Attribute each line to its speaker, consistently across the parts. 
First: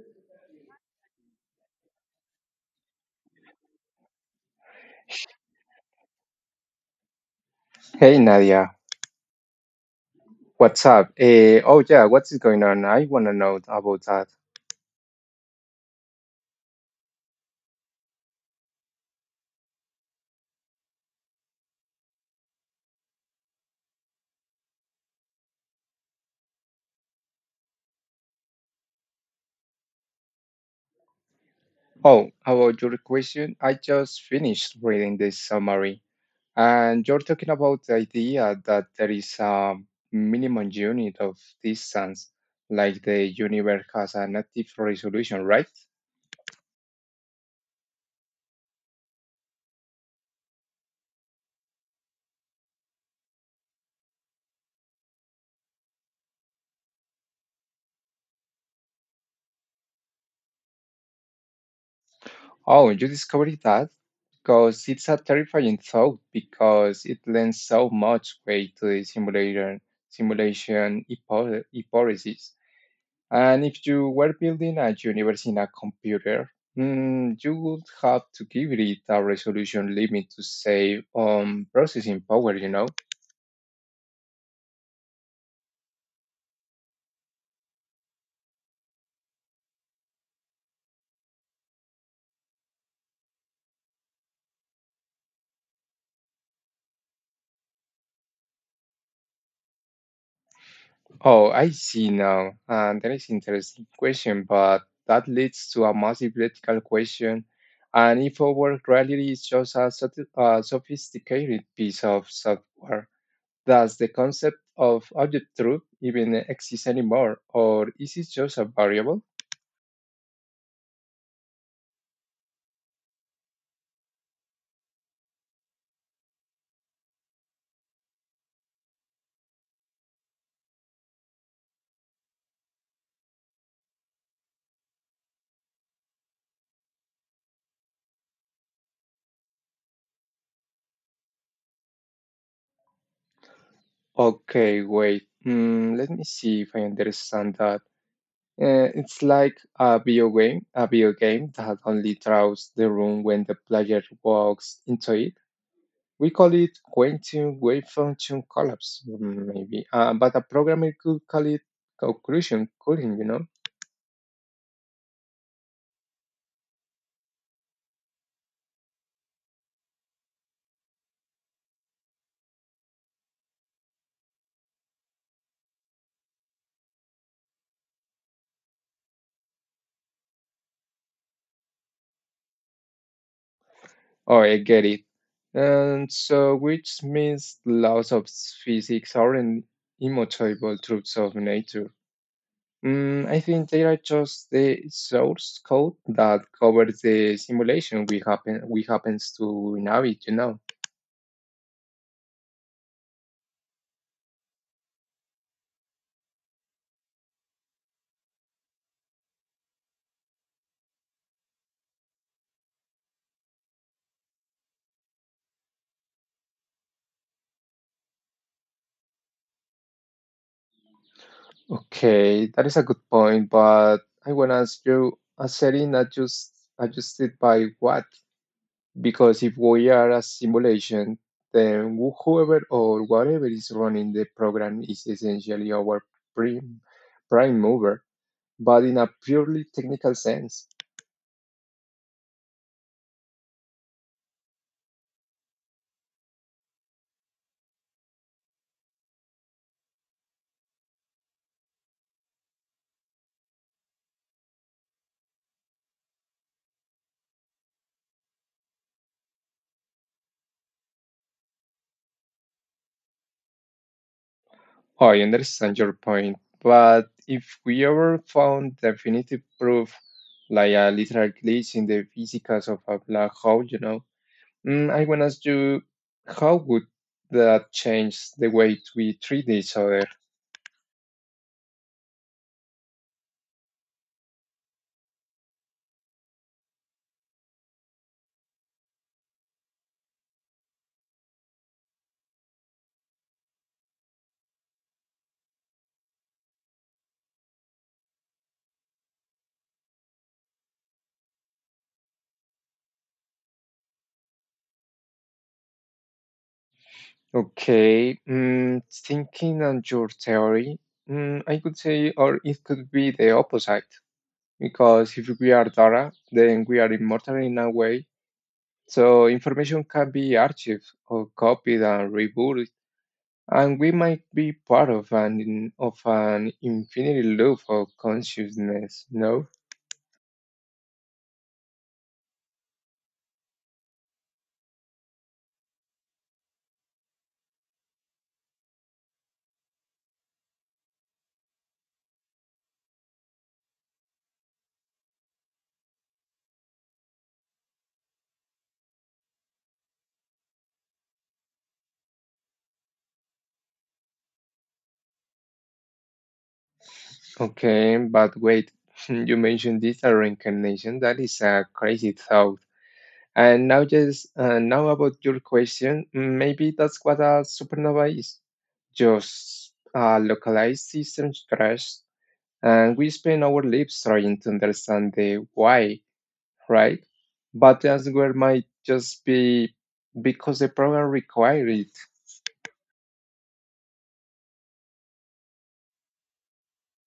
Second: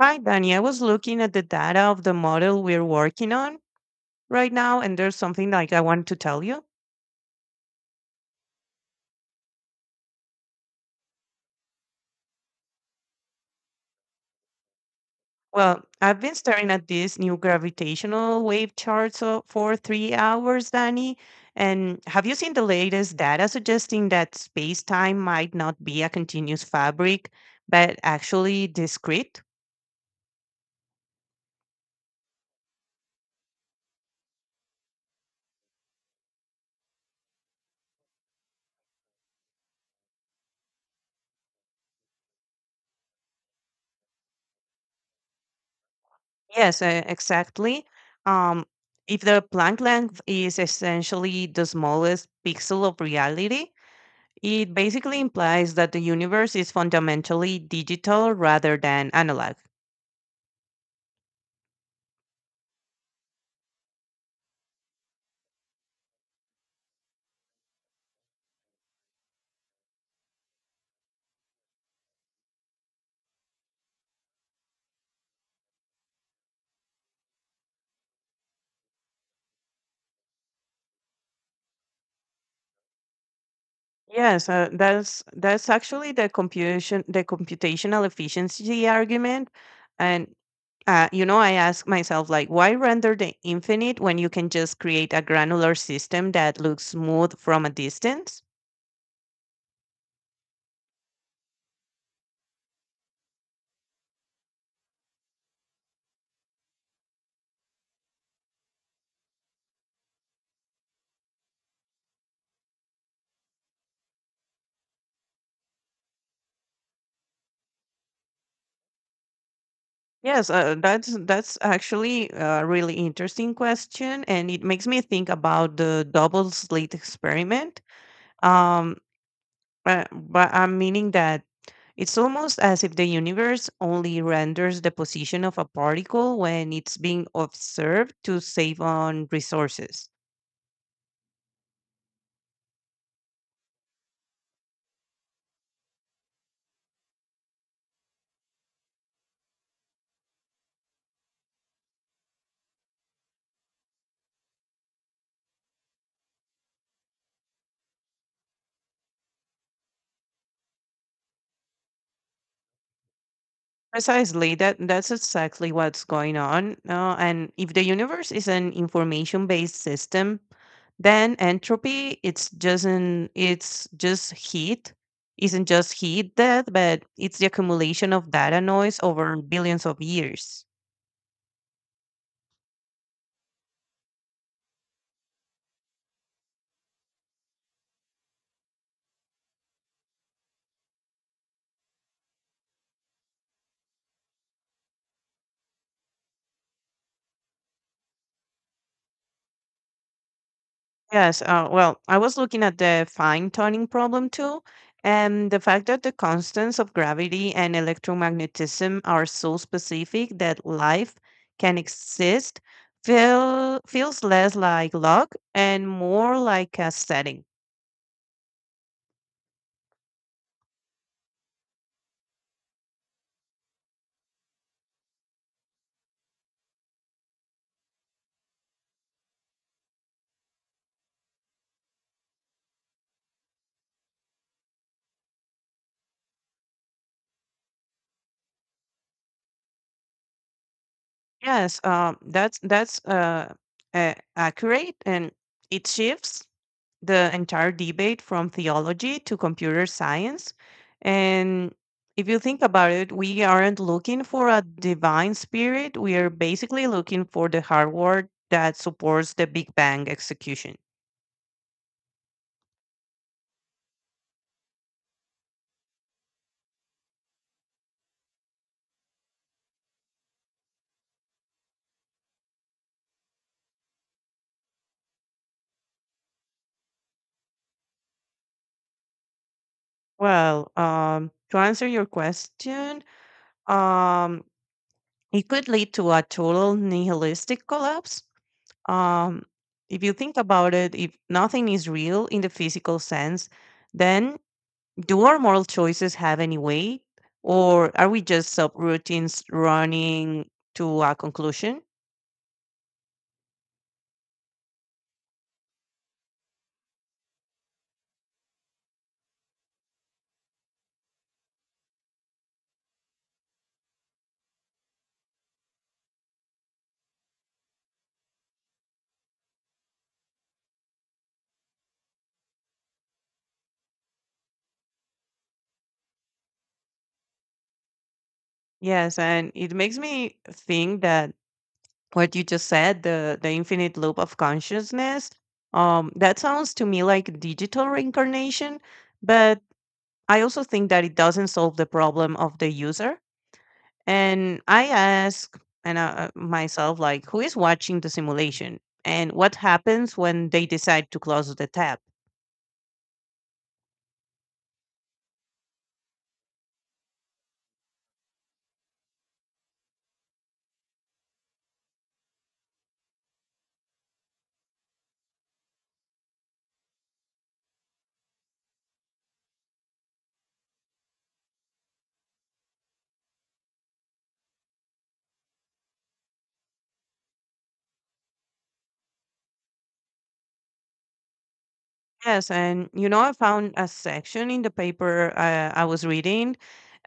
Speaker 1: Hi, Danny. I was looking at the data of the model we're working on right now, and there's something like I want to tell you.
Speaker 2: Hey Nadia, what's up? Oh yeah, what's going on? I wanna know about that.
Speaker 1: Well, I've been staring at these new gravitational wave charts for 3 hours, Danny. And have you seen the latest data suggesting that space-time might not be a continuous fabric, but actually discrete?
Speaker 2: Oh, about your question, I just finished reading this summary, and you're talking about the idea that there is a minimum unit of distance, like the universe has a native resolution, right?
Speaker 1: Yes, exactly. Um, if the Planck length is essentially the smallest pixel of reality, it basically implies that the universe is fundamentally digital rather than analog.
Speaker 2: Oh, you discovered that because it's a terrifying thought because it lends so much weight to the simulation hypothesis. And if you were building a universe in a computer, mm, you would have to give it a resolution limit to save processing power, you know?
Speaker 1: Yes, that's actually the computational efficiency argument, and you know, I ask myself, like, why render the infinite when you can just create a granular system that looks smooth from a distance?
Speaker 2: Oh, I see now. And that is interesting question, but that leads to a massive ethical question. And if our reality is just a sophisticated piece of software, does the concept of object truth even exist anymore, or is it just a variable?
Speaker 1: Yes, that's actually a really interesting question, and it makes me think about the double slit experiment. Um, but I'm meaning that it's almost as if the universe only renders the position of a particle when it's being observed to save on resources.
Speaker 2: Okay, wait. Hmm, let me see if I understand that. It's like a video game that only draws the room when the player walks into it. We call it quantum wave function collapse, mm, maybe. But a programmer could call it conclusion cooling, you know?
Speaker 1: Precisely, that's exactly what's going on. And if the universe is an information-based system, then entropy it's just heat, isn't just heat death, but it's the accumulation of data noise over billions of years.
Speaker 2: Oh, I get it. And so, which means laws of physics aren't immutable truths of nature. Mm, I think they are just the source code that covers the simulation we happens to inhabit, you know.
Speaker 1: Yes, well, I was looking at the fine tuning problem too, and the fact that the constants of gravity and electromagnetism are so specific that life can exist feels less like luck and more like a setting.
Speaker 2: Okay, that is a good point, but I want to ask you a setting adjusted by what? Because if we are a simulation, then whoever or whatever is running the program is essentially our prime, prime mover, but in a purely technical sense.
Speaker 1: Yes, that's accurate, and it shifts the entire debate from theology to computer science. And if you think about it, we aren't looking for a divine spirit. We are basically looking for the hardware that supports the Big Bang execution.
Speaker 2: Oh, I understand your point, but if we ever found definitive proof, like a literal glitch in the physics of a black hole, you know, mm, I want to ask you, how would that change the way we treat each other?
Speaker 1: Well, to answer your question, um, it could lead to a total nihilistic collapse. Um, if you think about it, if nothing is real in the physical sense, then do our moral choices have any weight, or are we just subroutines running to a conclusion?
Speaker 2: Okay, mm, thinking on your theory, mm, I could say, or it could be the opposite, because if we are data, then we are immortal in a way. So information can be archived or copied and rebooted and we might be part of an infinity loop of consciousness.
Speaker 1: Yes,
Speaker 2: No,
Speaker 1: and it makes me think that what you just said, the infinite loop of consciousness, that sounds to me like digital reincarnation, but I also think that it doesn't solve the problem of the user. And I ask and myself, like, who is watching the simulation, and what happens when they decide to close the tab?
Speaker 2: okay, but wait, you mentioned digital reincarnation. That is a crazy thought. And now, just now about your question, maybe that's what a supernova is. Just a localized system crash, and we spend our lives trying to understand the why, right? But the answer might just be because the program required it.
Speaker 1: Yes, and you know, I found a section in the paper I was reading,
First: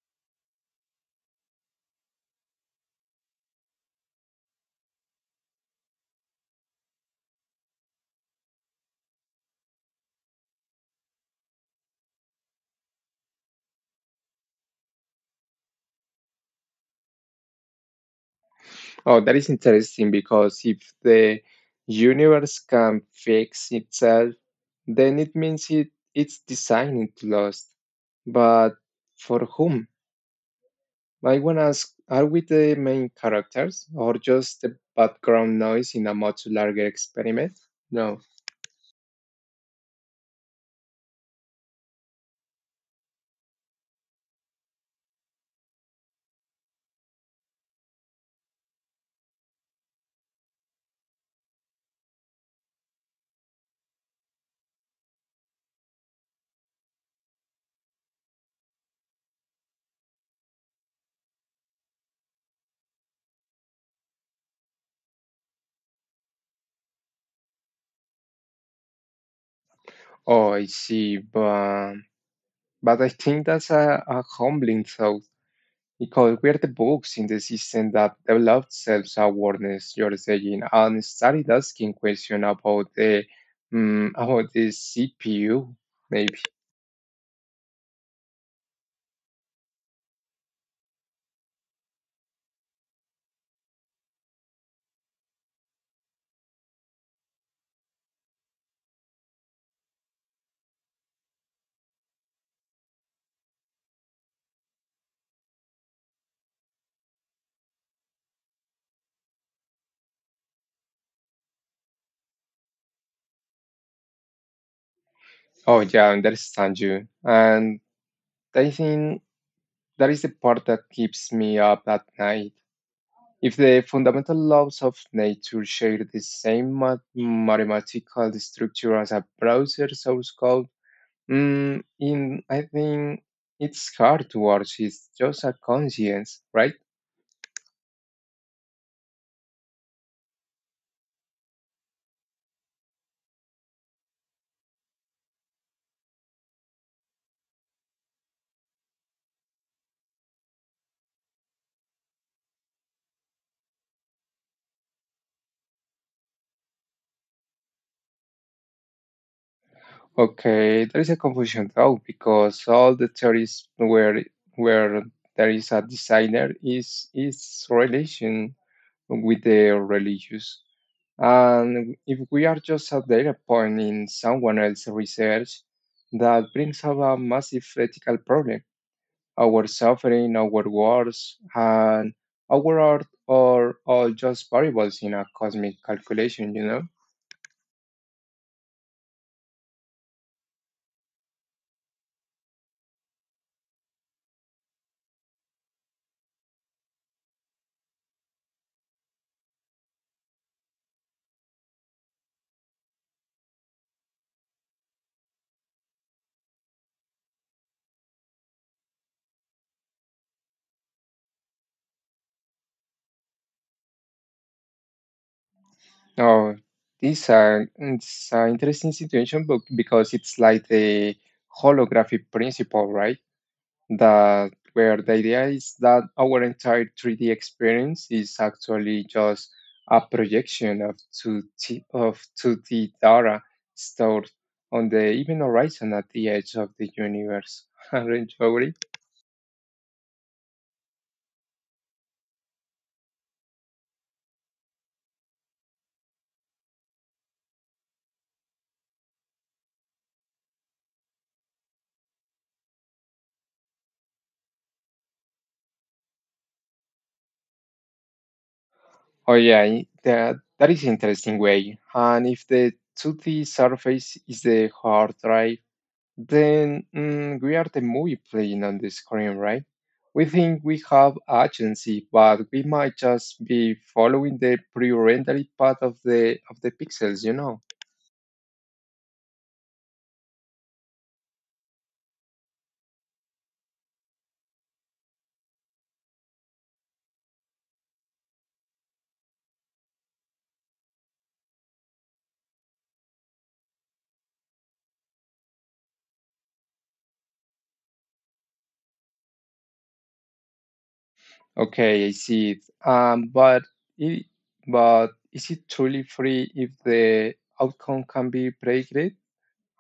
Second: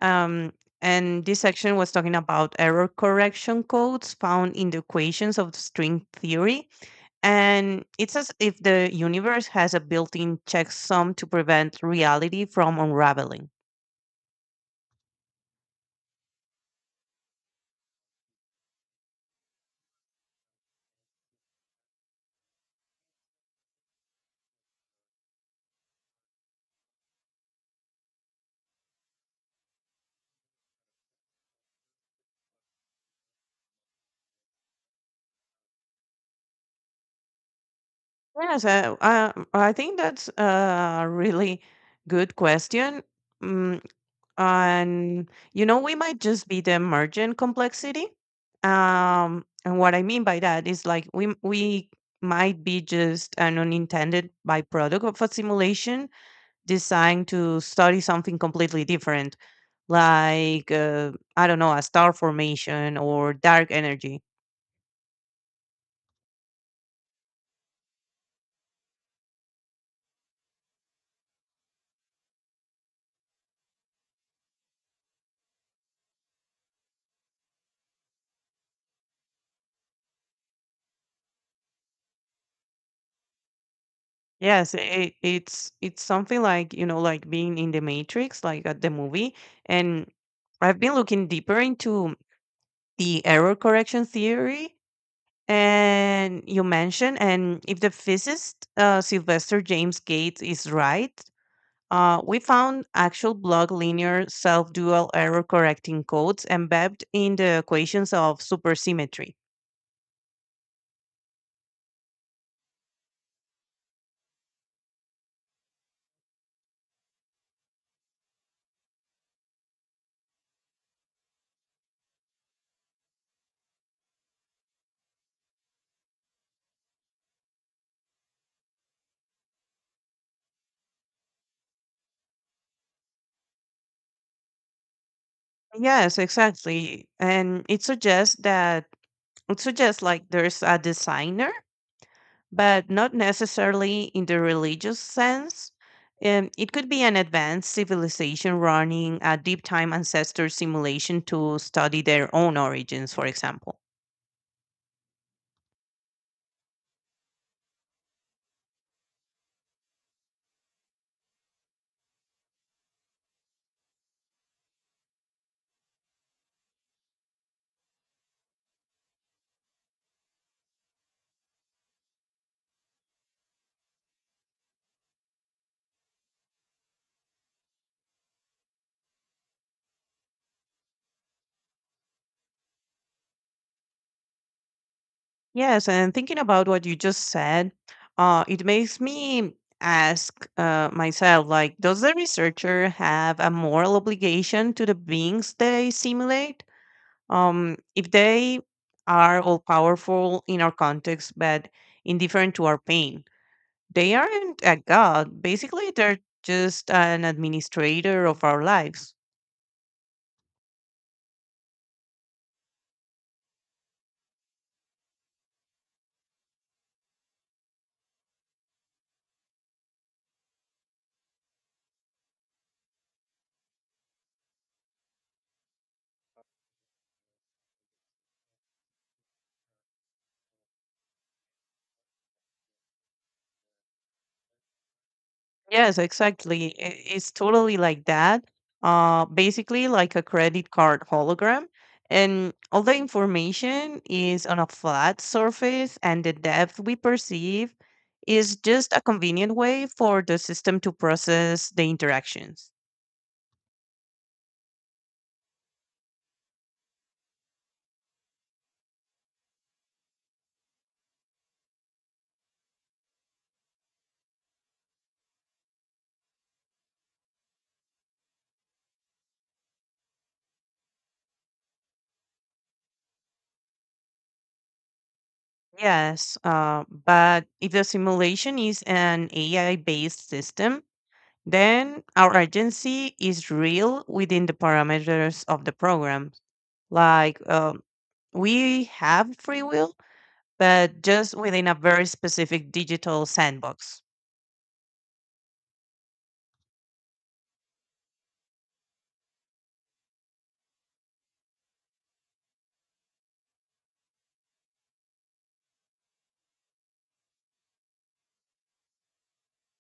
Speaker 1: um, and this section was talking about error correction codes found in the equations of string theory. And it's as if the universe has a built-in checksum to prevent reality from unraveling.
Speaker 2: Oh, that is interesting because if the universe can fix itself, then it means it's designed to last. But for whom? I want to ask, are we the main characters or just the background noise in a much larger experiment? No.
Speaker 1: Yes, I think that's a really good question. Mm, and you know, we might just be the emergent complexity, and what I mean by that is, like, we might be just an unintended byproduct of a simulation designed to study something completely different, like, I don't know, a star formation or dark energy.
Speaker 2: Oh, I see. But I think that's a humbling thought. Because could we're the books in the system that developed self-awareness, you're saying, and started asking questions about the
Speaker 1: Yes, it's
Speaker 2: CPU,
Speaker 1: it's
Speaker 2: maybe.
Speaker 1: something like, you know, like being in the Matrix, like at the movie. And I've been looking deeper into the error correction theory and you mentioned, and if the physicist Sylvester James Gates is right, we found actual block linear self-dual error correcting codes embedded in the equations of supersymmetry.
Speaker 2: Oh yeah, I understand you. And I think that is the part that keeps me up at night. If the fundamental laws of nature share the same mathematical structure as a browser source code, mm, in I think it's hard to watch. It's just a
Speaker 1: Yes,
Speaker 2: conscience, right?
Speaker 1: exactly, and it suggests that it suggests like there's a designer, but not necessarily in the religious sense. It could be an advanced civilization running a deep time ancestor simulation to study their own origins, for example.
Speaker 2: Okay, there is a confusion though, because all the theories where where there is a designer is relation with the religious. And if we are just a data point in someone else's research, that brings up a massive ethical problem. Our suffering, our wars, and our art are all just variables in a cosmic
Speaker 1: Yes, and thinking
Speaker 2: calculation, you
Speaker 1: about
Speaker 2: know?
Speaker 1: what you just said, it makes me ask myself, like, does the researcher have a moral obligation to the beings they simulate? If they are all powerful in our context, but indifferent to our pain, they aren't a god. Basically, they're just an administrator of our lives.
Speaker 2: Oh, this it's an interesting situation, but because it's like the holographic principle, right? That where the idea is that our entire 3D experience is actually just a projection of 2D data stored on the even horizon
Speaker 1: Yes,
Speaker 2: at the edge of
Speaker 1: exactly.
Speaker 2: the
Speaker 1: It's
Speaker 2: universe.
Speaker 1: totally like
Speaker 2: Aren't
Speaker 1: that.
Speaker 2: you agree?
Speaker 1: Basically, like a credit card hologram. And all the information is on a flat surface, and the depth we perceive is just a convenient way for the system to process the interactions.
Speaker 2: Oh yeah, that that is interesting way. And if the 2D surface is the hard drive, then mm, we are the movie playing on the screen, right? We think we have agency, but we might just be following the pre-rendered path of
Speaker 1: Yes,
Speaker 2: the pixels, you
Speaker 1: but
Speaker 2: know.
Speaker 1: if the simulation is an AI-based system, then our agency is real within the parameters of the program. Like, we have free will, but just within a very specific digital sandbox.
Speaker 2: Okay, I see it. But it, but is it truly free if the outcome can be predicted?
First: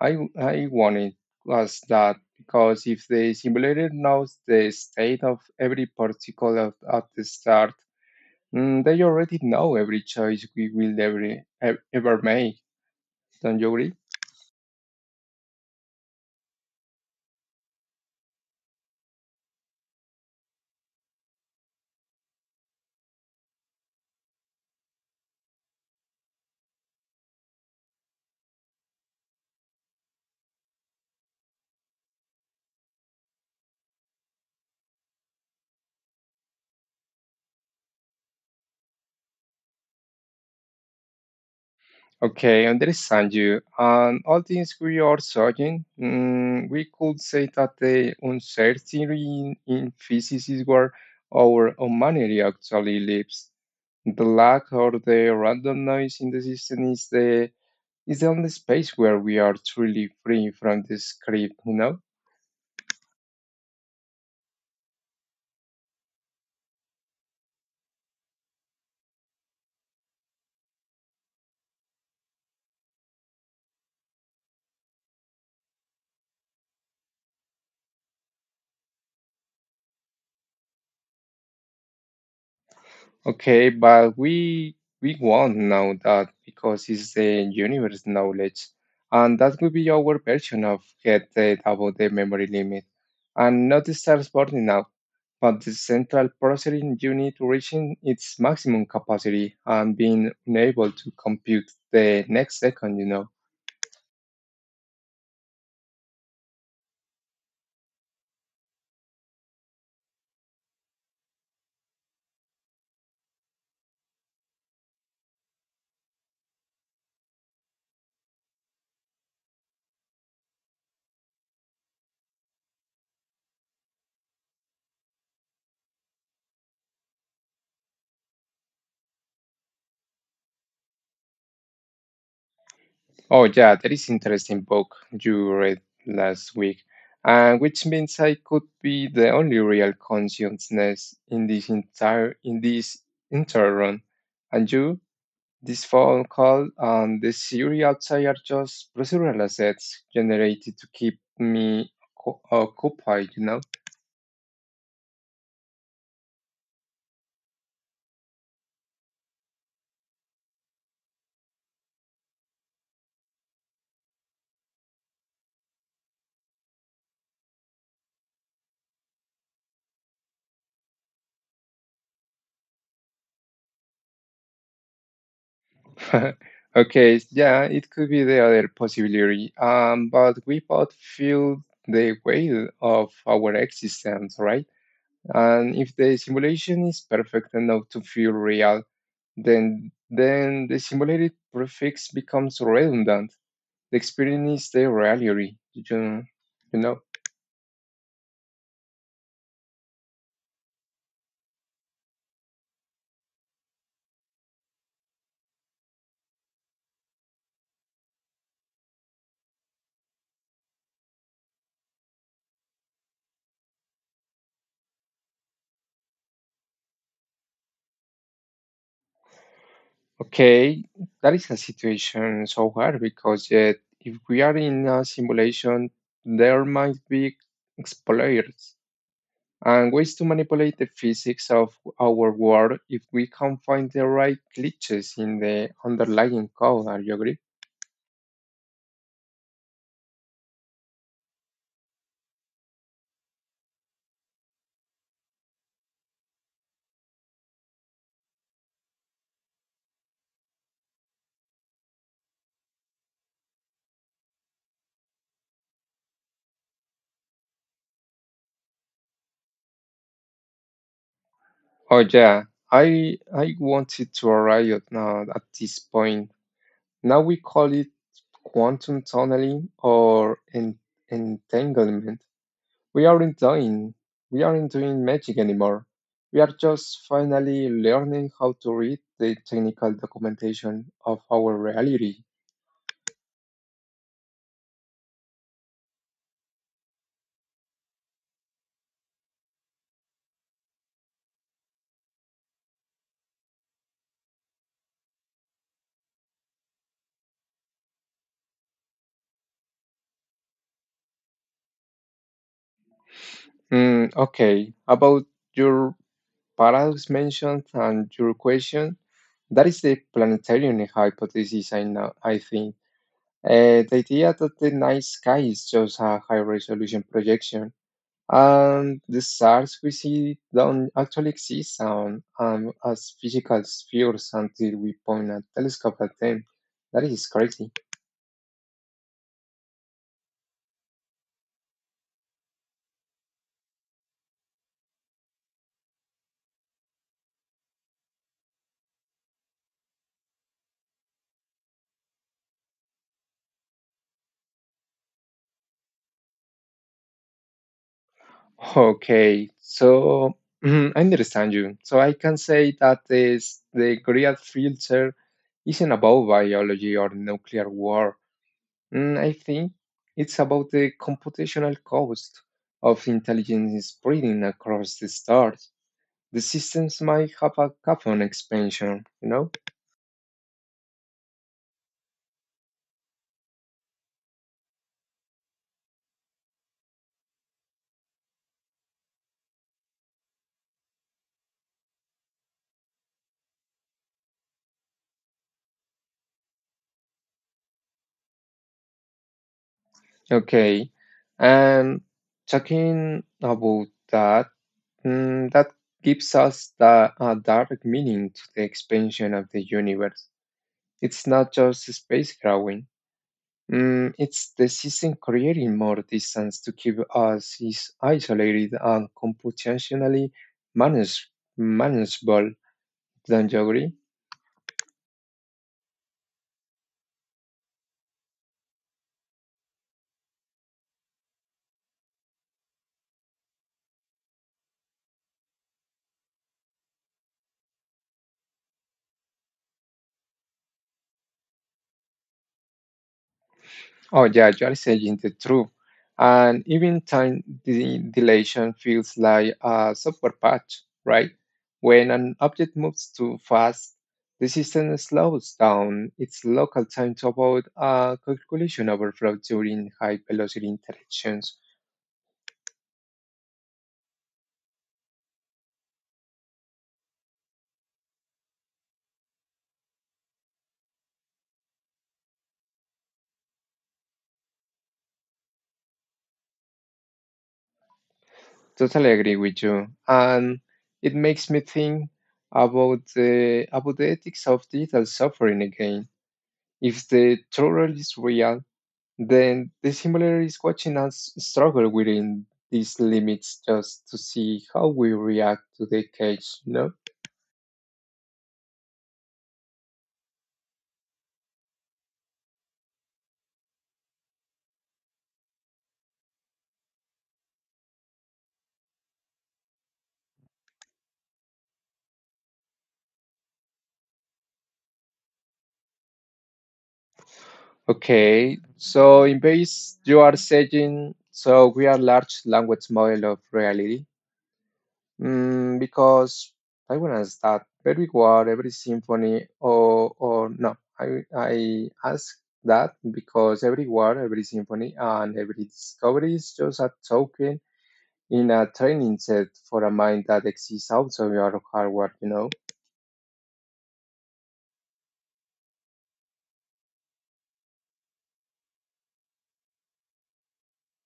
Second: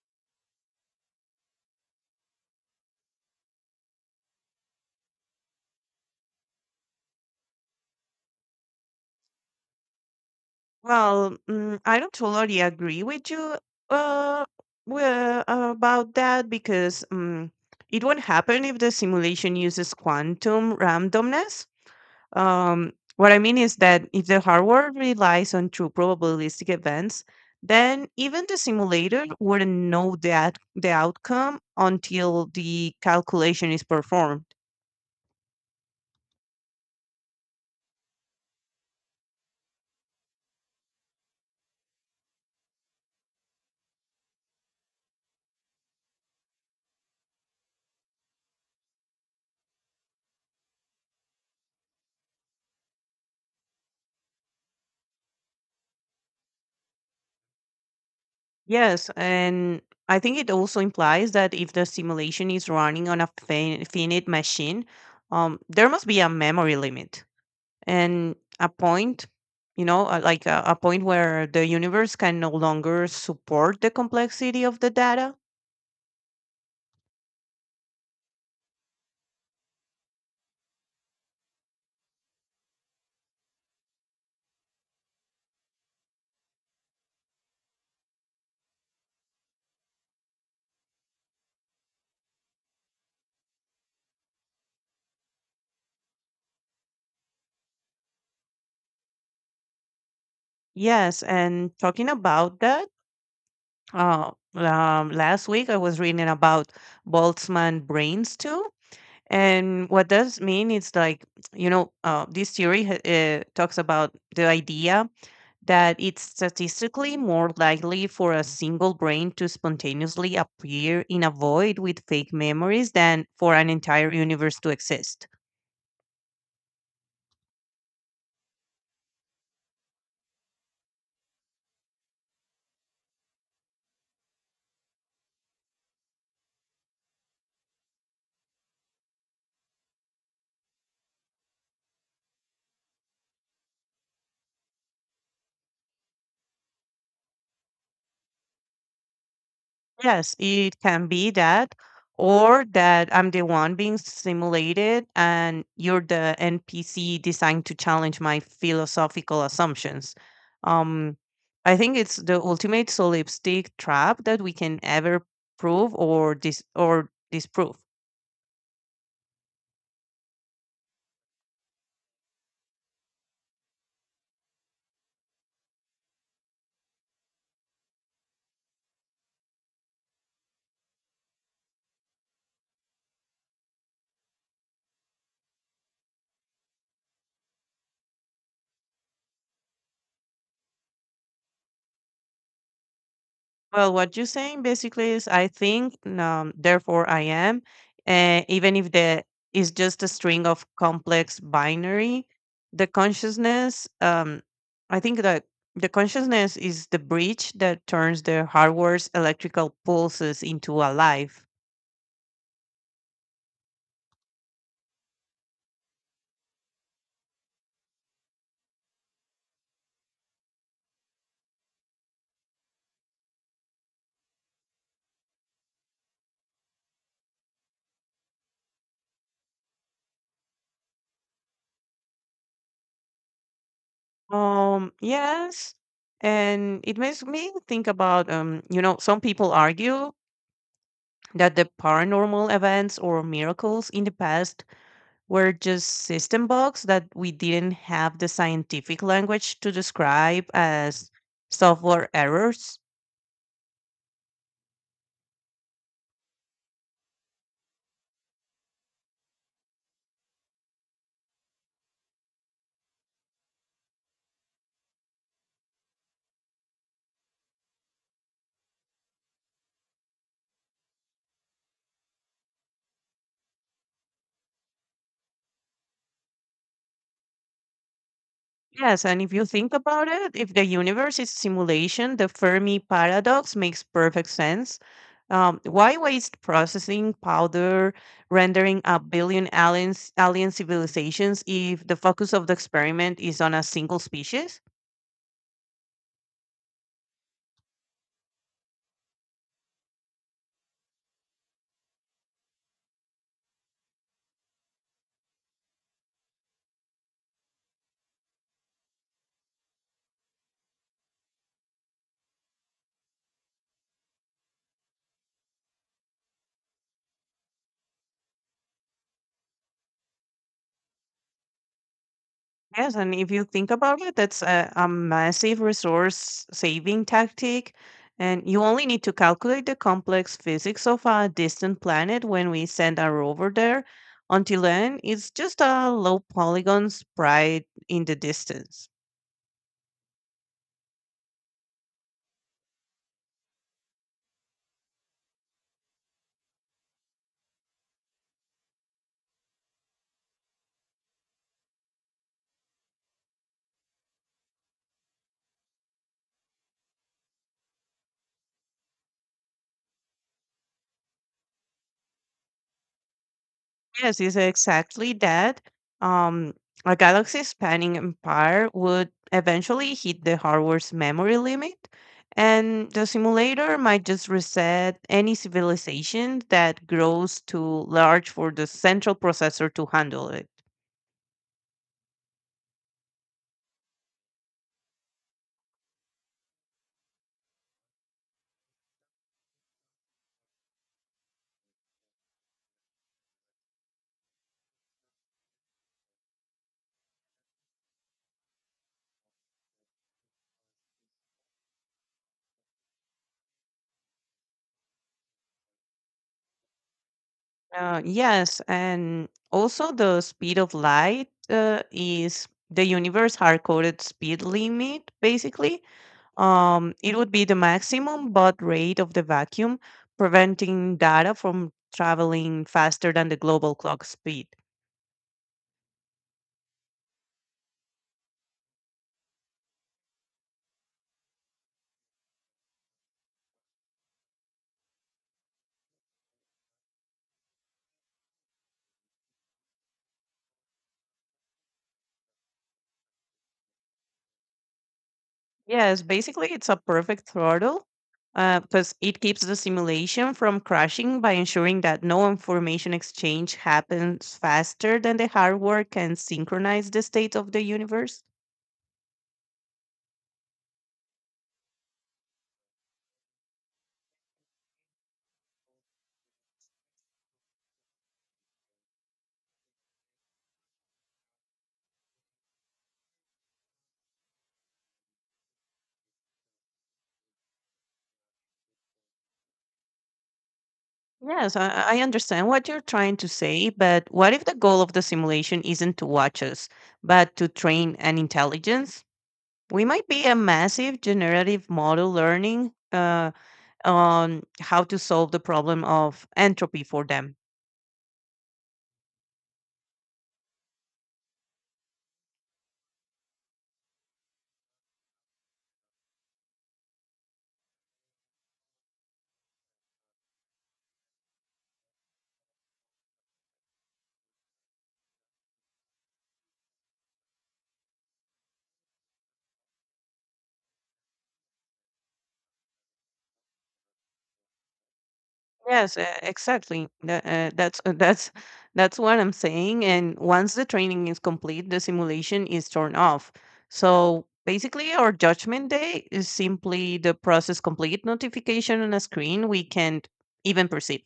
Speaker 2: I wanted was that because if the simulator knows the state of every particle at the start. Mm, they already know every choice we will
Speaker 1: Well, I don't
Speaker 2: ever make,
Speaker 1: totally agree with you
Speaker 2: don't you agree?
Speaker 1: uh, about that, because it won't happen if the simulation uses quantum randomness. What I mean is that if the hardware relies on true probabilistic events, then even the simulator wouldn't know that the outcome until the calculation is performed.
Speaker 2: Okay, understand you. And all things we are searching, mm, we could say that the uncertainty in physics is where our humanity actually lives. The lack or the random noise in the system is the only space
Speaker 1: Yes,
Speaker 2: where we are
Speaker 1: and
Speaker 2: truly
Speaker 1: I think it
Speaker 2: free
Speaker 1: also
Speaker 2: from the
Speaker 1: implies that
Speaker 2: script,
Speaker 1: if
Speaker 2: you
Speaker 1: the
Speaker 2: know?
Speaker 1: simulation is running on a finite machine, there must be a memory limit and a point, you know, like a point where the universe can no longer support the complexity of the data.
Speaker 2: Okay, but we won't know that because it's the universe knowledge, and that will be our version of get it about the memory limit, and not the stars burning out, but the central processing unit reaching its maximum capacity and being unable to
Speaker 1: Yes,
Speaker 2: compute
Speaker 1: and talking
Speaker 2: the next
Speaker 1: about that,
Speaker 2: second. You know.
Speaker 1: last week I was reading about Boltzmann brains too. And what does mean is like, you know, this theory talks about the idea that it's statistically more likely for a single brain to spontaneously appear in a void with fake memories than for an entire universe to exist.
Speaker 2: Oh, yeah, that is interesting book you read last week, and which means I could be the only real consciousness in this entire run. And you, this phone call and the theory outside are just procedural assets
Speaker 1: Yes,
Speaker 2: generated
Speaker 1: it
Speaker 2: to
Speaker 1: can
Speaker 2: keep
Speaker 1: be that,
Speaker 2: me
Speaker 1: or that
Speaker 2: occupied,
Speaker 1: I'm the
Speaker 2: you know?
Speaker 1: one being simulated and you're the NPC designed to challenge my philosophical assumptions. Um, I think it's the ultimate solipsistic trap that we can ever prove or dis or disprove.
Speaker 2: Okay, yeah, it could be the other possibility. But we both feel the weight of our existence, right? And if the simulation is perfect enough to feel real, then the simulated prefix becomes redundant.
Speaker 1: Well,
Speaker 2: The
Speaker 1: what you're saying
Speaker 2: experience is the
Speaker 1: basically is, I
Speaker 2: reality.
Speaker 1: think,
Speaker 2: You know.
Speaker 1: therefore I am, and even if the is just a string of complex binary, the consciousness, um, I think that the consciousness is the bridge that turns the hardware's electrical pulses into a life.
Speaker 2: Okay, that is a situation so hard because yet if we are in a simulation, there might be exploits and ways to manipulate the physics of our world if we can find the right glitches in the
Speaker 1: Yes,
Speaker 2: underlying
Speaker 1: and
Speaker 2: code.
Speaker 1: it
Speaker 2: Are you
Speaker 1: makes
Speaker 2: agree?
Speaker 1: me think about, you know, some people argue that the paranormal events or miracles in the past were just system bugs that we didn't have the scientific language to describe as software errors.
Speaker 2: Oh yeah, I wanted to arrive at this point. Now we call it quantum tunneling or entanglement. We aren't doing we aren't doing magic anymore. We are just finally learning how to read
Speaker 1: Yes, and if
Speaker 2: the
Speaker 1: you think
Speaker 2: technical
Speaker 1: about it, if the
Speaker 2: documentation
Speaker 1: universe
Speaker 2: of
Speaker 1: is
Speaker 2: our
Speaker 1: simulation,
Speaker 2: reality.
Speaker 1: the Fermi paradox makes perfect sense. Why waste processing powder rendering a alien civilizations if the focus of the experiment is on a single species?
Speaker 2: Mm, okay, about your paradox mentioned and your question, that is the planetary hypothesis. I know. I think. The idea that the night sky is just a high resolution projection and the stars we see don't actually exist
Speaker 1: Yes,
Speaker 2: as
Speaker 1: and if you
Speaker 2: physical
Speaker 1: think about it,
Speaker 2: spheres
Speaker 1: that's
Speaker 2: until
Speaker 1: a
Speaker 2: we point a
Speaker 1: massive
Speaker 2: telescope at them.
Speaker 1: resource
Speaker 2: That
Speaker 1: saving
Speaker 2: is crazy.
Speaker 1: tactic. And you only need to calculate the complex physics of a distant planet when we send a rover there. Until then, it's just a low polygon sprite in the distance.
Speaker 2: Okay, so mm, I understand you. So I can say that the Great Filter isn't about biology or nuclear war. Mm, I think it's about the computational cost of intelligence
Speaker 1: Yes, it's
Speaker 2: spreading across the
Speaker 1: exactly that.
Speaker 2: stars. The
Speaker 1: Um, a
Speaker 2: systems might
Speaker 1: galaxy
Speaker 2: have a
Speaker 1: spanning
Speaker 2: carbon
Speaker 1: empire
Speaker 2: expansion,
Speaker 1: would
Speaker 2: you know?
Speaker 1: eventually hit the hardware's memory limit, and the simulator might just reset any civilization that grows too large for the central processor to handle it.
Speaker 2: Okay. And talking about that, mm, that gives us a direct meaning to the expansion of the universe. It's not just space growing, mm, it's the system creating more distance to keep us is
Speaker 1: Yes,
Speaker 2: isolated and
Speaker 1: and also the
Speaker 2: computationally
Speaker 1: speed of
Speaker 2: manage-
Speaker 1: light is
Speaker 2: manageable.
Speaker 1: the universe
Speaker 2: Don't you agree?
Speaker 1: hard-coded speed limit, basically. It would be the maximum baud rate of the vacuum, preventing data from traveling faster than the global clock speed.
Speaker 2: Oh, yeah, you are saying the truth. And even time dilation feels like a software patch, right? When an object moves too fast, the system slows
Speaker 1: Yes,
Speaker 2: down its
Speaker 1: basically, it's a
Speaker 2: local time
Speaker 1: perfect
Speaker 2: to avoid
Speaker 1: throttle
Speaker 2: a calculation
Speaker 1: because it
Speaker 2: overflow
Speaker 1: keeps the
Speaker 2: during high
Speaker 1: simulation from
Speaker 2: velocity
Speaker 1: crashing by
Speaker 2: interactions.
Speaker 1: ensuring that no information exchange happens faster than the hardware can synchronize the state of the universe.
Speaker 2: Totally agree with you. And it makes me think about the ethics of digital suffering again. If the tutorial is real, then the simulator is watching us
Speaker 1: Yes,
Speaker 2: struggle
Speaker 1: I
Speaker 2: within
Speaker 1: understand what you're
Speaker 2: these
Speaker 1: trying to
Speaker 2: limits
Speaker 1: say, but
Speaker 2: just to
Speaker 1: what if the
Speaker 2: see
Speaker 1: goal
Speaker 2: how
Speaker 1: of the
Speaker 2: we react
Speaker 1: simulation
Speaker 2: to
Speaker 1: isn't
Speaker 2: the
Speaker 1: to watch
Speaker 2: cage,
Speaker 1: us,
Speaker 2: you know?
Speaker 1: but to train an intelligence? We might be a massive generative model learning on how to solve the problem of entropy for them.
Speaker 2: Okay, so in base, you are saying, so we are large language model of reality. Mm, because I want to start every word, every symphony, or no, I ask that because every word, every symphony, and every
Speaker 1: Yes,
Speaker 2: discovery is just
Speaker 1: exactly.
Speaker 2: a
Speaker 1: That, uh,
Speaker 2: token
Speaker 1: that's uh, that's
Speaker 2: in a
Speaker 1: that's
Speaker 2: training
Speaker 1: what I'm
Speaker 2: set
Speaker 1: saying.
Speaker 2: for a
Speaker 1: And
Speaker 2: mind that
Speaker 1: once the
Speaker 2: exists
Speaker 1: training is
Speaker 2: outside your
Speaker 1: complete, the
Speaker 2: hardware, you
Speaker 1: simulation
Speaker 2: know?
Speaker 1: is turned off. So basically, our judgment day is simply the process complete notification on a screen we can't even perceive.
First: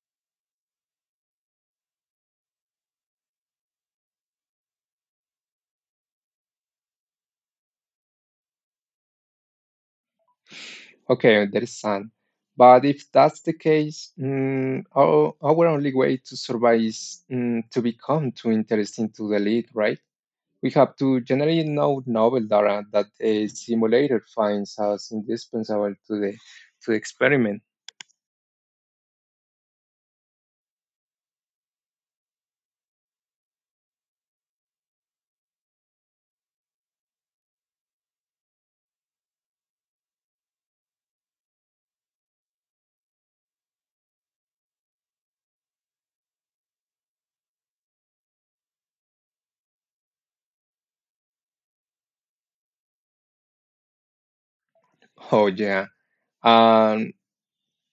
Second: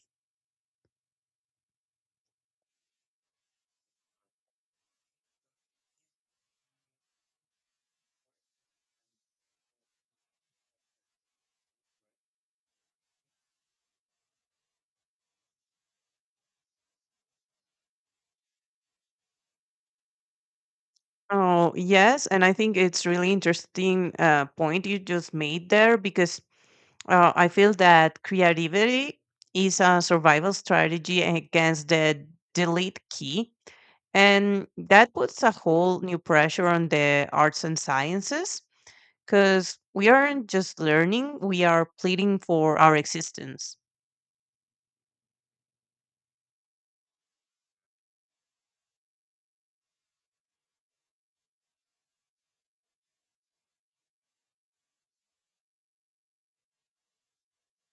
Speaker 2: Okay, there is sun. But if that's the case, mm, our only way to survive is mm, to become too interesting to delete, right? We have to generate
Speaker 1: Oh,
Speaker 2: no
Speaker 1: yes,
Speaker 2: novel
Speaker 1: and I think
Speaker 2: data
Speaker 1: it's
Speaker 2: that
Speaker 1: really
Speaker 2: a
Speaker 1: interesting
Speaker 2: simulator finds
Speaker 1: point you
Speaker 2: us
Speaker 1: just made
Speaker 2: indispensable
Speaker 1: there,
Speaker 2: to
Speaker 1: because
Speaker 2: the
Speaker 1: I
Speaker 2: experiment.
Speaker 1: feel that creativity is a survival strategy against the delete key, and that puts a whole new pressure on the arts and sciences because we aren't just learning; we are pleading for our existence.
Speaker 2: Oh yeah. And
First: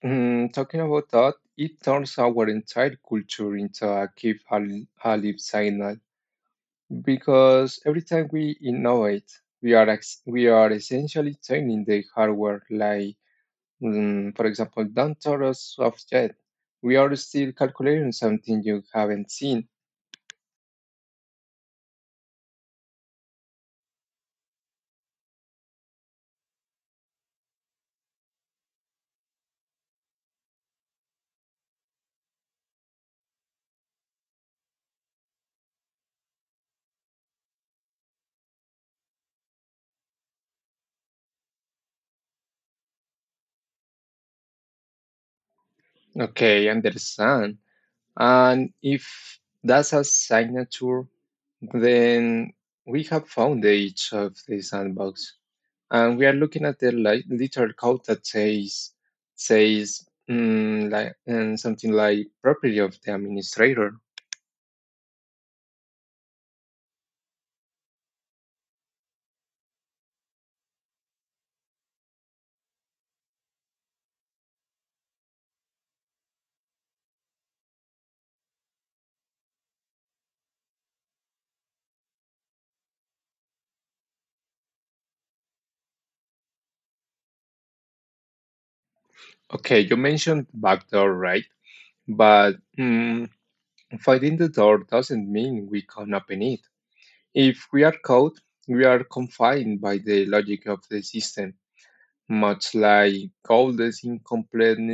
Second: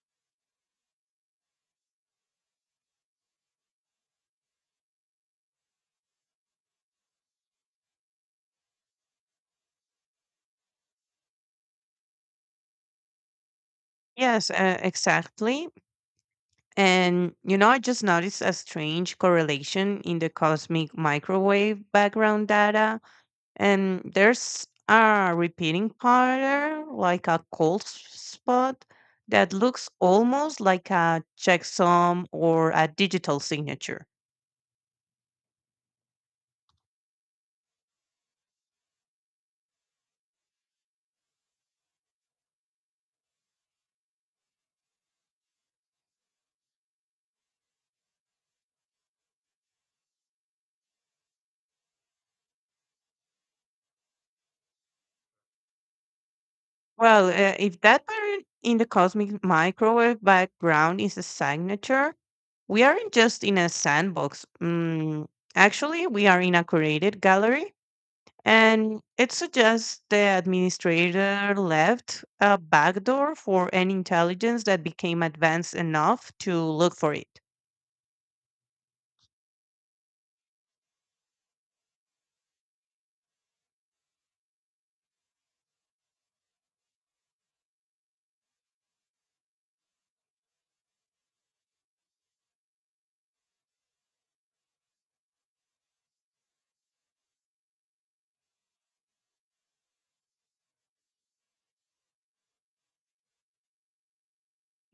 Speaker 2: mm, talking about that, it turns our entire culture into a keep alive sign because every time we innovate, we are essentially changing the hardware. Like, mm, for
Speaker 1: Yes,
Speaker 2: example, don't throw
Speaker 1: exactly.
Speaker 2: us off yet. We are
Speaker 1: And
Speaker 2: still
Speaker 1: you know, I just
Speaker 2: calculating
Speaker 1: noticed a
Speaker 2: something you
Speaker 1: strange
Speaker 2: haven't seen.
Speaker 1: correlation in the cosmic microwave background data. And there's a repeating pattern, like a cold spot, that looks almost like a checksum or a digital signature.
Speaker 2: Okay, understand. And if that's a signature, then we have found the edge of the sandbox. And we are looking at the
Speaker 1: Well,
Speaker 2: literal
Speaker 1: if
Speaker 2: code
Speaker 1: that
Speaker 2: that
Speaker 1: pattern in the
Speaker 2: says
Speaker 1: cosmic
Speaker 2: says
Speaker 1: microwave
Speaker 2: mm,
Speaker 1: background
Speaker 2: like
Speaker 1: is a
Speaker 2: and something
Speaker 1: signature,
Speaker 2: like property
Speaker 1: we
Speaker 2: of
Speaker 1: aren't
Speaker 2: the
Speaker 1: just in a
Speaker 2: administrator.
Speaker 1: sandbox. Actually, we are in a curated gallery. And it suggests the administrator left a backdoor for any intelligence that became advanced enough to look for it.
Speaker 2: Okay, you mentioned backdoor, right? But mm, finding the door doesn't mean we can open it. If we are caught, we are confined by the logic of the system. Much like Gauss's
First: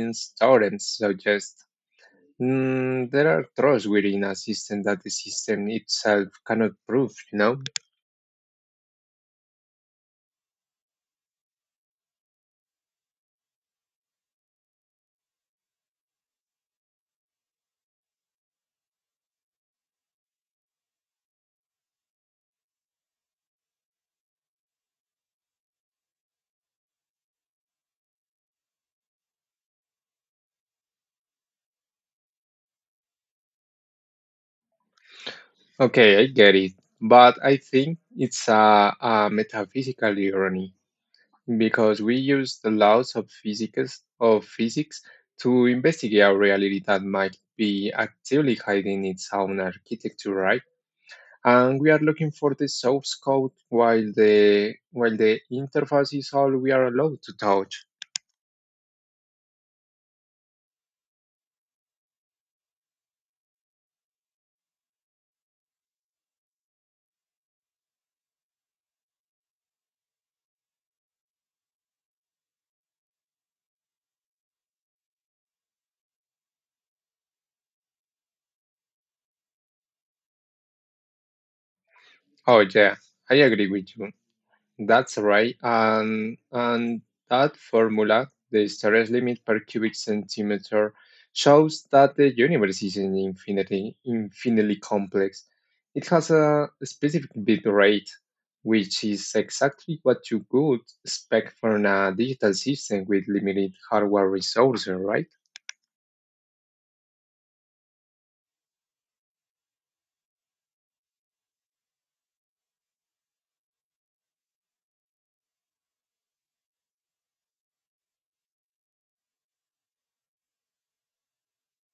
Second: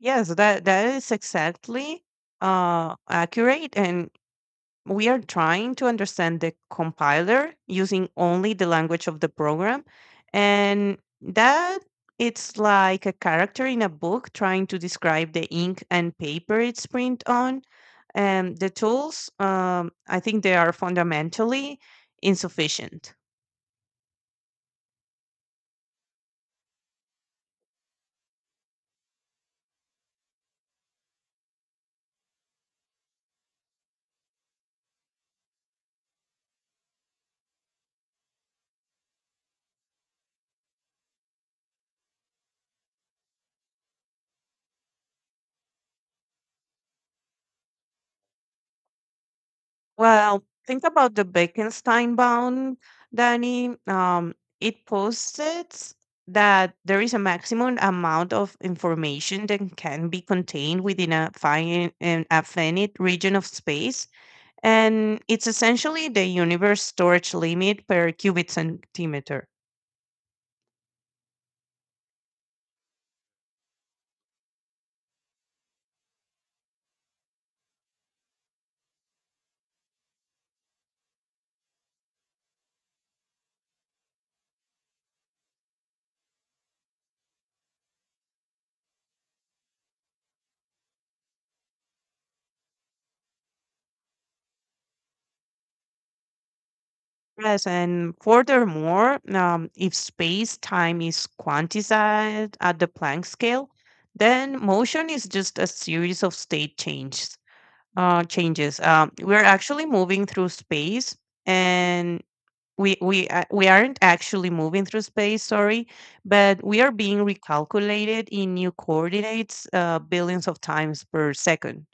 Speaker 1: Yes, that
Speaker 2: theorem
Speaker 1: that is
Speaker 2: suggests,
Speaker 1: exactly
Speaker 2: mm, there are
Speaker 1: accurate,
Speaker 2: truths
Speaker 1: and
Speaker 2: within a system that
Speaker 1: we
Speaker 2: the
Speaker 1: are
Speaker 2: system
Speaker 1: trying to
Speaker 2: itself
Speaker 1: understand the
Speaker 2: cannot prove, you
Speaker 1: compiler
Speaker 2: know?
Speaker 1: using only the language of the program, and that it's like a character in a book trying to describe the ink and paper it's print on. And the tools, I think, they are fundamentally insufficient.
Speaker 2: Okay, I get it. But I think it's a metaphysical irony because we use the laws of physics to investigate a reality that might be actively hiding its own architecture,
Speaker 1: Well,
Speaker 2: right?
Speaker 1: think about the
Speaker 2: And we are
Speaker 1: Wittgenstein
Speaker 2: looking for the
Speaker 1: bound,
Speaker 2: source code
Speaker 1: Danny.
Speaker 2: while
Speaker 1: It
Speaker 2: the
Speaker 1: posits
Speaker 2: interface is all we
Speaker 1: that
Speaker 2: are
Speaker 1: there is a
Speaker 2: allowed to
Speaker 1: maximum
Speaker 2: touch.
Speaker 1: amount of information that can be contained within a finite, an a finite region of space, and it's essentially the universe storage limit per cubic centimeter.
Speaker 2: Oh yeah, I agree with you. That's right. And that formula, the storage limit per cubic centimeter, shows that the universe is an infinitely complex. It has a specific bit
Speaker 1: Yes,
Speaker 2: rate,
Speaker 1: and
Speaker 2: which
Speaker 1: furthermore,
Speaker 2: is
Speaker 1: if
Speaker 2: exactly what you could
Speaker 1: space-time is
Speaker 2: expect from a digital
Speaker 1: quantized at the
Speaker 2: system with
Speaker 1: Planck scale,
Speaker 2: limited hardware
Speaker 1: then
Speaker 2: resources,
Speaker 1: motion
Speaker 2: right?
Speaker 1: is just a series of state changes. We're actually moving through space, and we a- We aren't actually moving through space. Sorry, but we are being recalculated in new coordinates, billions of times per second.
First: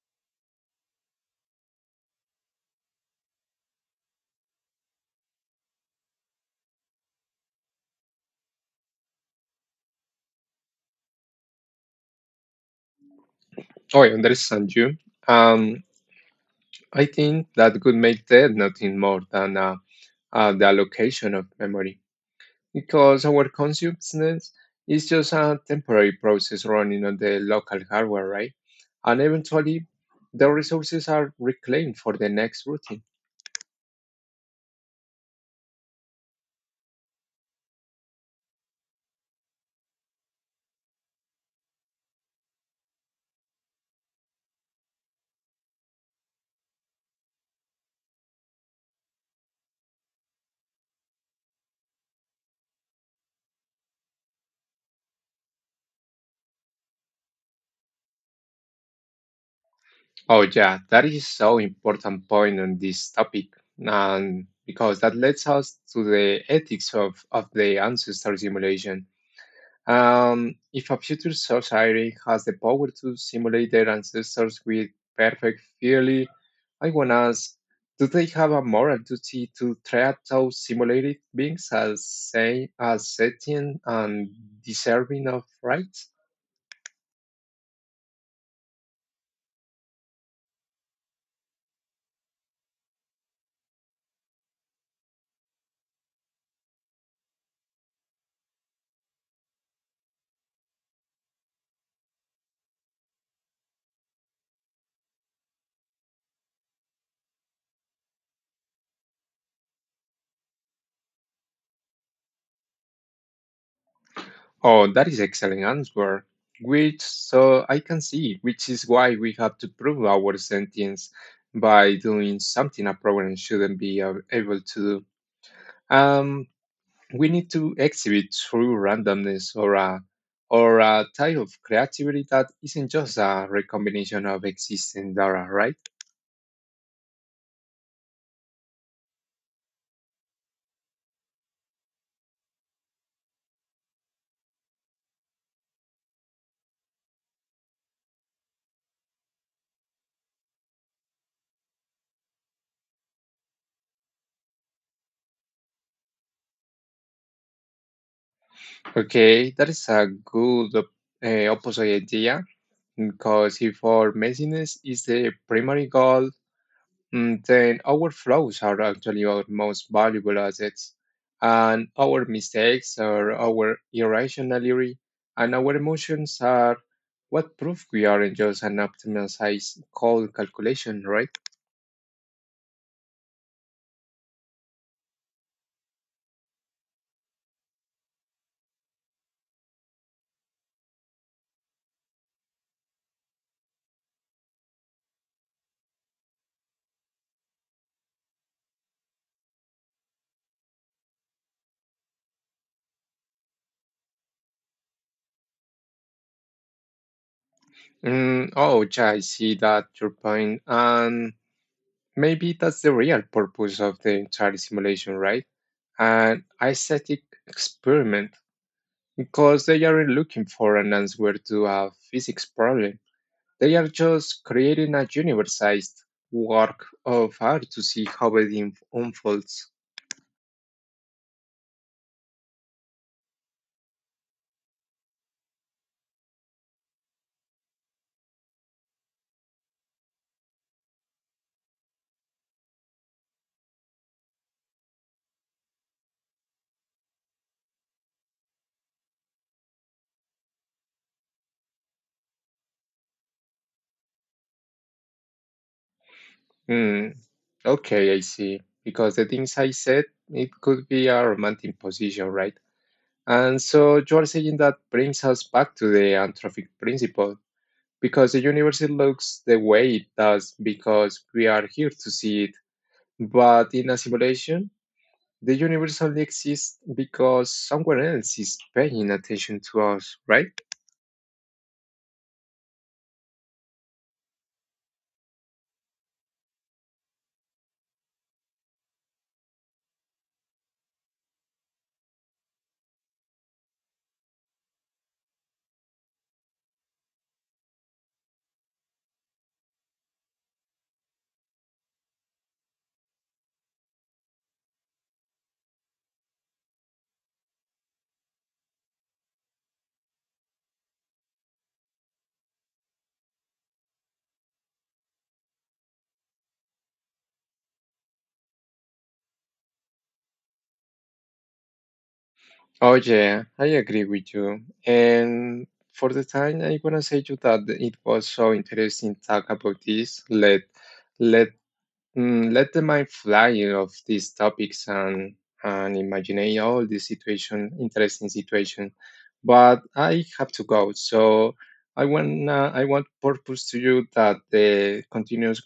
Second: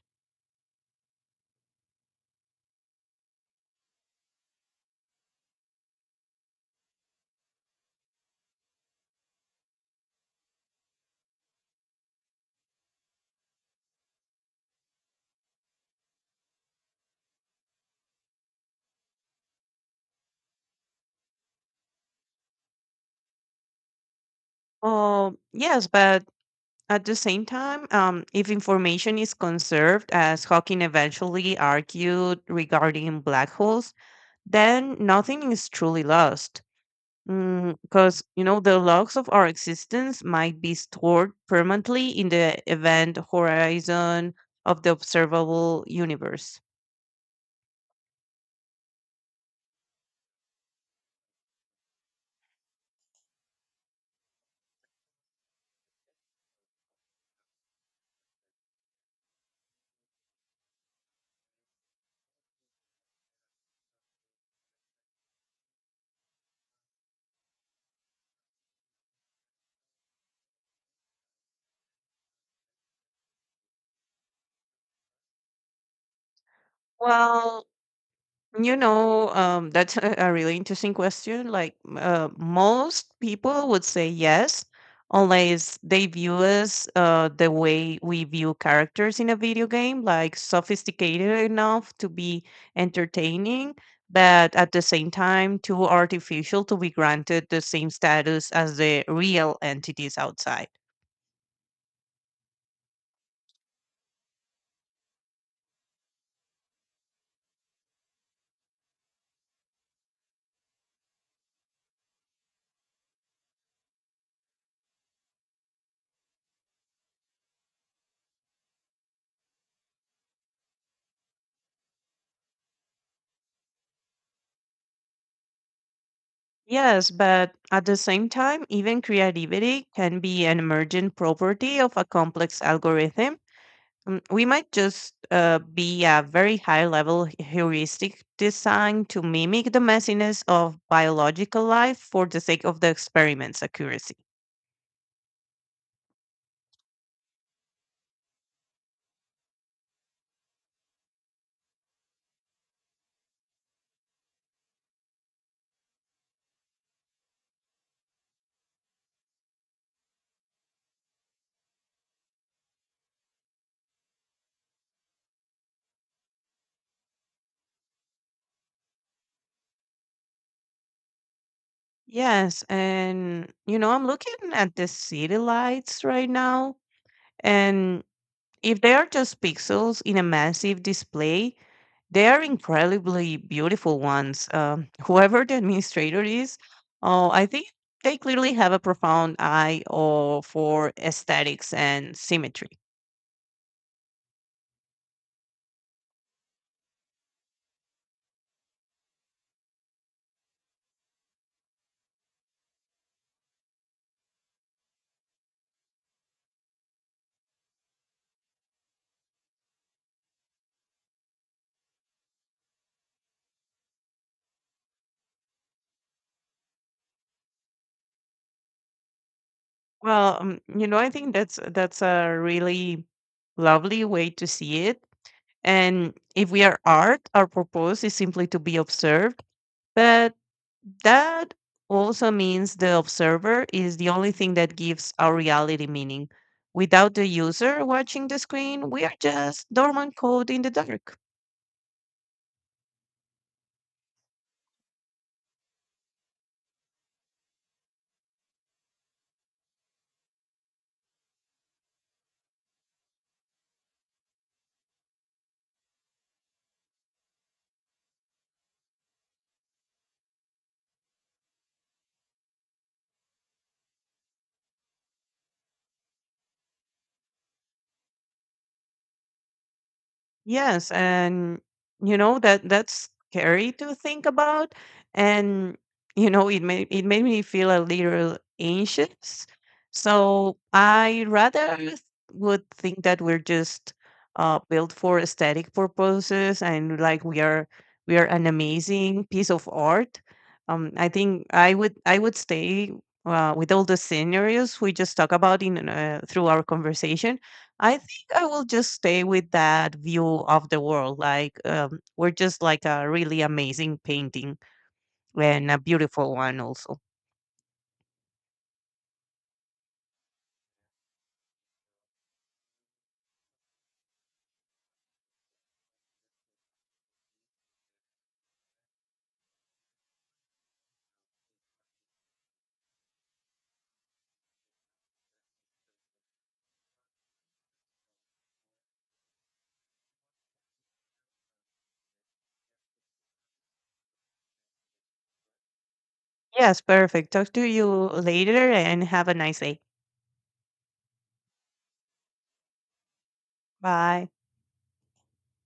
Speaker 2: Oh, I understand you. Um, I think that could make that nothing more than the allocation of memory, because our consciousness is just
Speaker 1: Oh
Speaker 2: a
Speaker 1: yes,
Speaker 2: temporary
Speaker 1: but
Speaker 2: process running
Speaker 1: at the
Speaker 2: on the
Speaker 1: same
Speaker 2: local
Speaker 1: time,
Speaker 2: hardware,
Speaker 1: if
Speaker 2: right?
Speaker 1: information
Speaker 2: And
Speaker 1: is
Speaker 2: eventually,
Speaker 1: conserved, as
Speaker 2: the
Speaker 1: Hawking
Speaker 2: resources are
Speaker 1: eventually
Speaker 2: reclaimed for the
Speaker 1: argued
Speaker 2: next routine.
Speaker 1: regarding black holes, then nothing is truly lost. Because, you know, the logs of our existence might be stored permanently in the event horizon of the observable universe.
Speaker 2: Oh, yeah, that is so important point on this topic, and because that leads us to the ethics of the ancestor simulation. If a future society has the power to simulate their ancestors with perfect fidelity, I want to ask,
Speaker 1: Well,
Speaker 2: do they have a
Speaker 1: you
Speaker 2: moral
Speaker 1: know,
Speaker 2: duty to
Speaker 1: that's
Speaker 2: treat
Speaker 1: a really
Speaker 2: those
Speaker 1: interesting
Speaker 2: simulated
Speaker 1: question.
Speaker 2: beings
Speaker 1: Like,
Speaker 2: as, say,
Speaker 1: most
Speaker 2: as
Speaker 1: people
Speaker 2: sentient
Speaker 1: would say
Speaker 2: and
Speaker 1: yes,
Speaker 2: deserving of
Speaker 1: unless they
Speaker 2: rights?
Speaker 1: view us the way we view characters in a video game, like sophisticated enough to be entertaining, but at the same time, too artificial to be granted the same status as the real entities outside.
Speaker 2: Oh, that is excellent answer. Which, so I can see, which is why we have to prove our sentience by doing something a program shouldn't be able to do. Um,
Speaker 1: Yes,
Speaker 2: we need
Speaker 1: but
Speaker 2: to
Speaker 1: at the same
Speaker 2: exhibit
Speaker 1: time,
Speaker 2: true
Speaker 1: even
Speaker 2: randomness or
Speaker 1: creativity can be an
Speaker 2: a
Speaker 1: emergent
Speaker 2: type of
Speaker 1: property of a
Speaker 2: creativity that
Speaker 1: complex
Speaker 2: isn't just
Speaker 1: algorithm.
Speaker 2: a recombination of
Speaker 1: We might just
Speaker 2: existing data, right?
Speaker 1: be a very high level heuristic designed to mimic the messiness of biological life for the sake of the experiment's accuracy.
Speaker 2: Okay, that is a good opposite idea because if our messiness is the primary goal, mm, then our flaws are actually our most valuable assets, and our
Speaker 1: Yes,
Speaker 2: mistakes are
Speaker 1: and
Speaker 2: our
Speaker 1: you know, I'm looking at the
Speaker 2: irrationality,
Speaker 1: city
Speaker 2: and our
Speaker 1: lights right
Speaker 2: emotions
Speaker 1: now,
Speaker 2: are what proof
Speaker 1: and
Speaker 2: we aren't just an
Speaker 1: if they are just
Speaker 2: optimized
Speaker 1: pixels in a
Speaker 2: cold
Speaker 1: massive
Speaker 2: calculation, right?
Speaker 1: display, they are incredibly beautiful ones. Whoever the administrator is, oh, I think they clearly have a profound eye or for aesthetics and symmetry.
Speaker 2: Mm, oh, yeah, I see that your point, and maybe that's the real purpose of the entire simulation, right? An aesthetic experiment, because they aren't
Speaker 1: Well,
Speaker 2: looking for
Speaker 1: you
Speaker 2: an
Speaker 1: know, I
Speaker 2: answer
Speaker 1: think that's
Speaker 2: to a
Speaker 1: that's a
Speaker 2: physics problem.
Speaker 1: really
Speaker 2: They are
Speaker 1: lovely way
Speaker 2: just
Speaker 1: to see
Speaker 2: creating
Speaker 1: it.
Speaker 2: a universalized
Speaker 1: And if we are
Speaker 2: work
Speaker 1: art,
Speaker 2: of
Speaker 1: our
Speaker 2: art to
Speaker 1: purpose
Speaker 2: see
Speaker 1: is
Speaker 2: how
Speaker 1: simply
Speaker 2: it
Speaker 1: to be observed.
Speaker 2: unfolds.
Speaker 1: But that also means the observer is the only thing that gives our reality meaning. Without the user watching the screen, we are just dormant code in the dark.
Speaker 2: Hmm, okay, I see. Because the things I said, it could be a romantic position, right? And so you are saying that brings us back to the anthropic principle, because the universe looks the way it does
Speaker 1: Yes,
Speaker 2: because we
Speaker 1: and
Speaker 2: are here to
Speaker 1: you know
Speaker 2: see it.
Speaker 1: that that's
Speaker 2: But
Speaker 1: scary
Speaker 2: in
Speaker 1: to
Speaker 2: a
Speaker 1: think
Speaker 2: simulation,
Speaker 1: about,
Speaker 2: the
Speaker 1: and
Speaker 2: universe only
Speaker 1: you know,
Speaker 2: exists
Speaker 1: it made me
Speaker 2: because
Speaker 1: feel a
Speaker 2: someone else
Speaker 1: little
Speaker 2: is paying
Speaker 1: anxious.
Speaker 2: attention to us, right?
Speaker 1: So I would think that we're just built for aesthetic purposes, and like we are an amazing piece of art. I think I would stay with all the scenarios we just talk about in through our conversation. I I will just stay with that view of the world. Like, we're just like a really amazing painting, and a beautiful one, also.
Speaker 2: Oh yeah, I agree with you. And for the time, I wanna say to that it was so interesting talk about this. Let let Mm, let the mind fly of these topics and imagine
Speaker 1: Yes,
Speaker 2: all the
Speaker 1: perfect. Talk to you
Speaker 2: interesting
Speaker 1: later
Speaker 2: situation.
Speaker 1: and have a nice
Speaker 2: But
Speaker 1: day.
Speaker 2: I have to go, so I want purpose to you
Speaker 1: Bye.
Speaker 2: that continues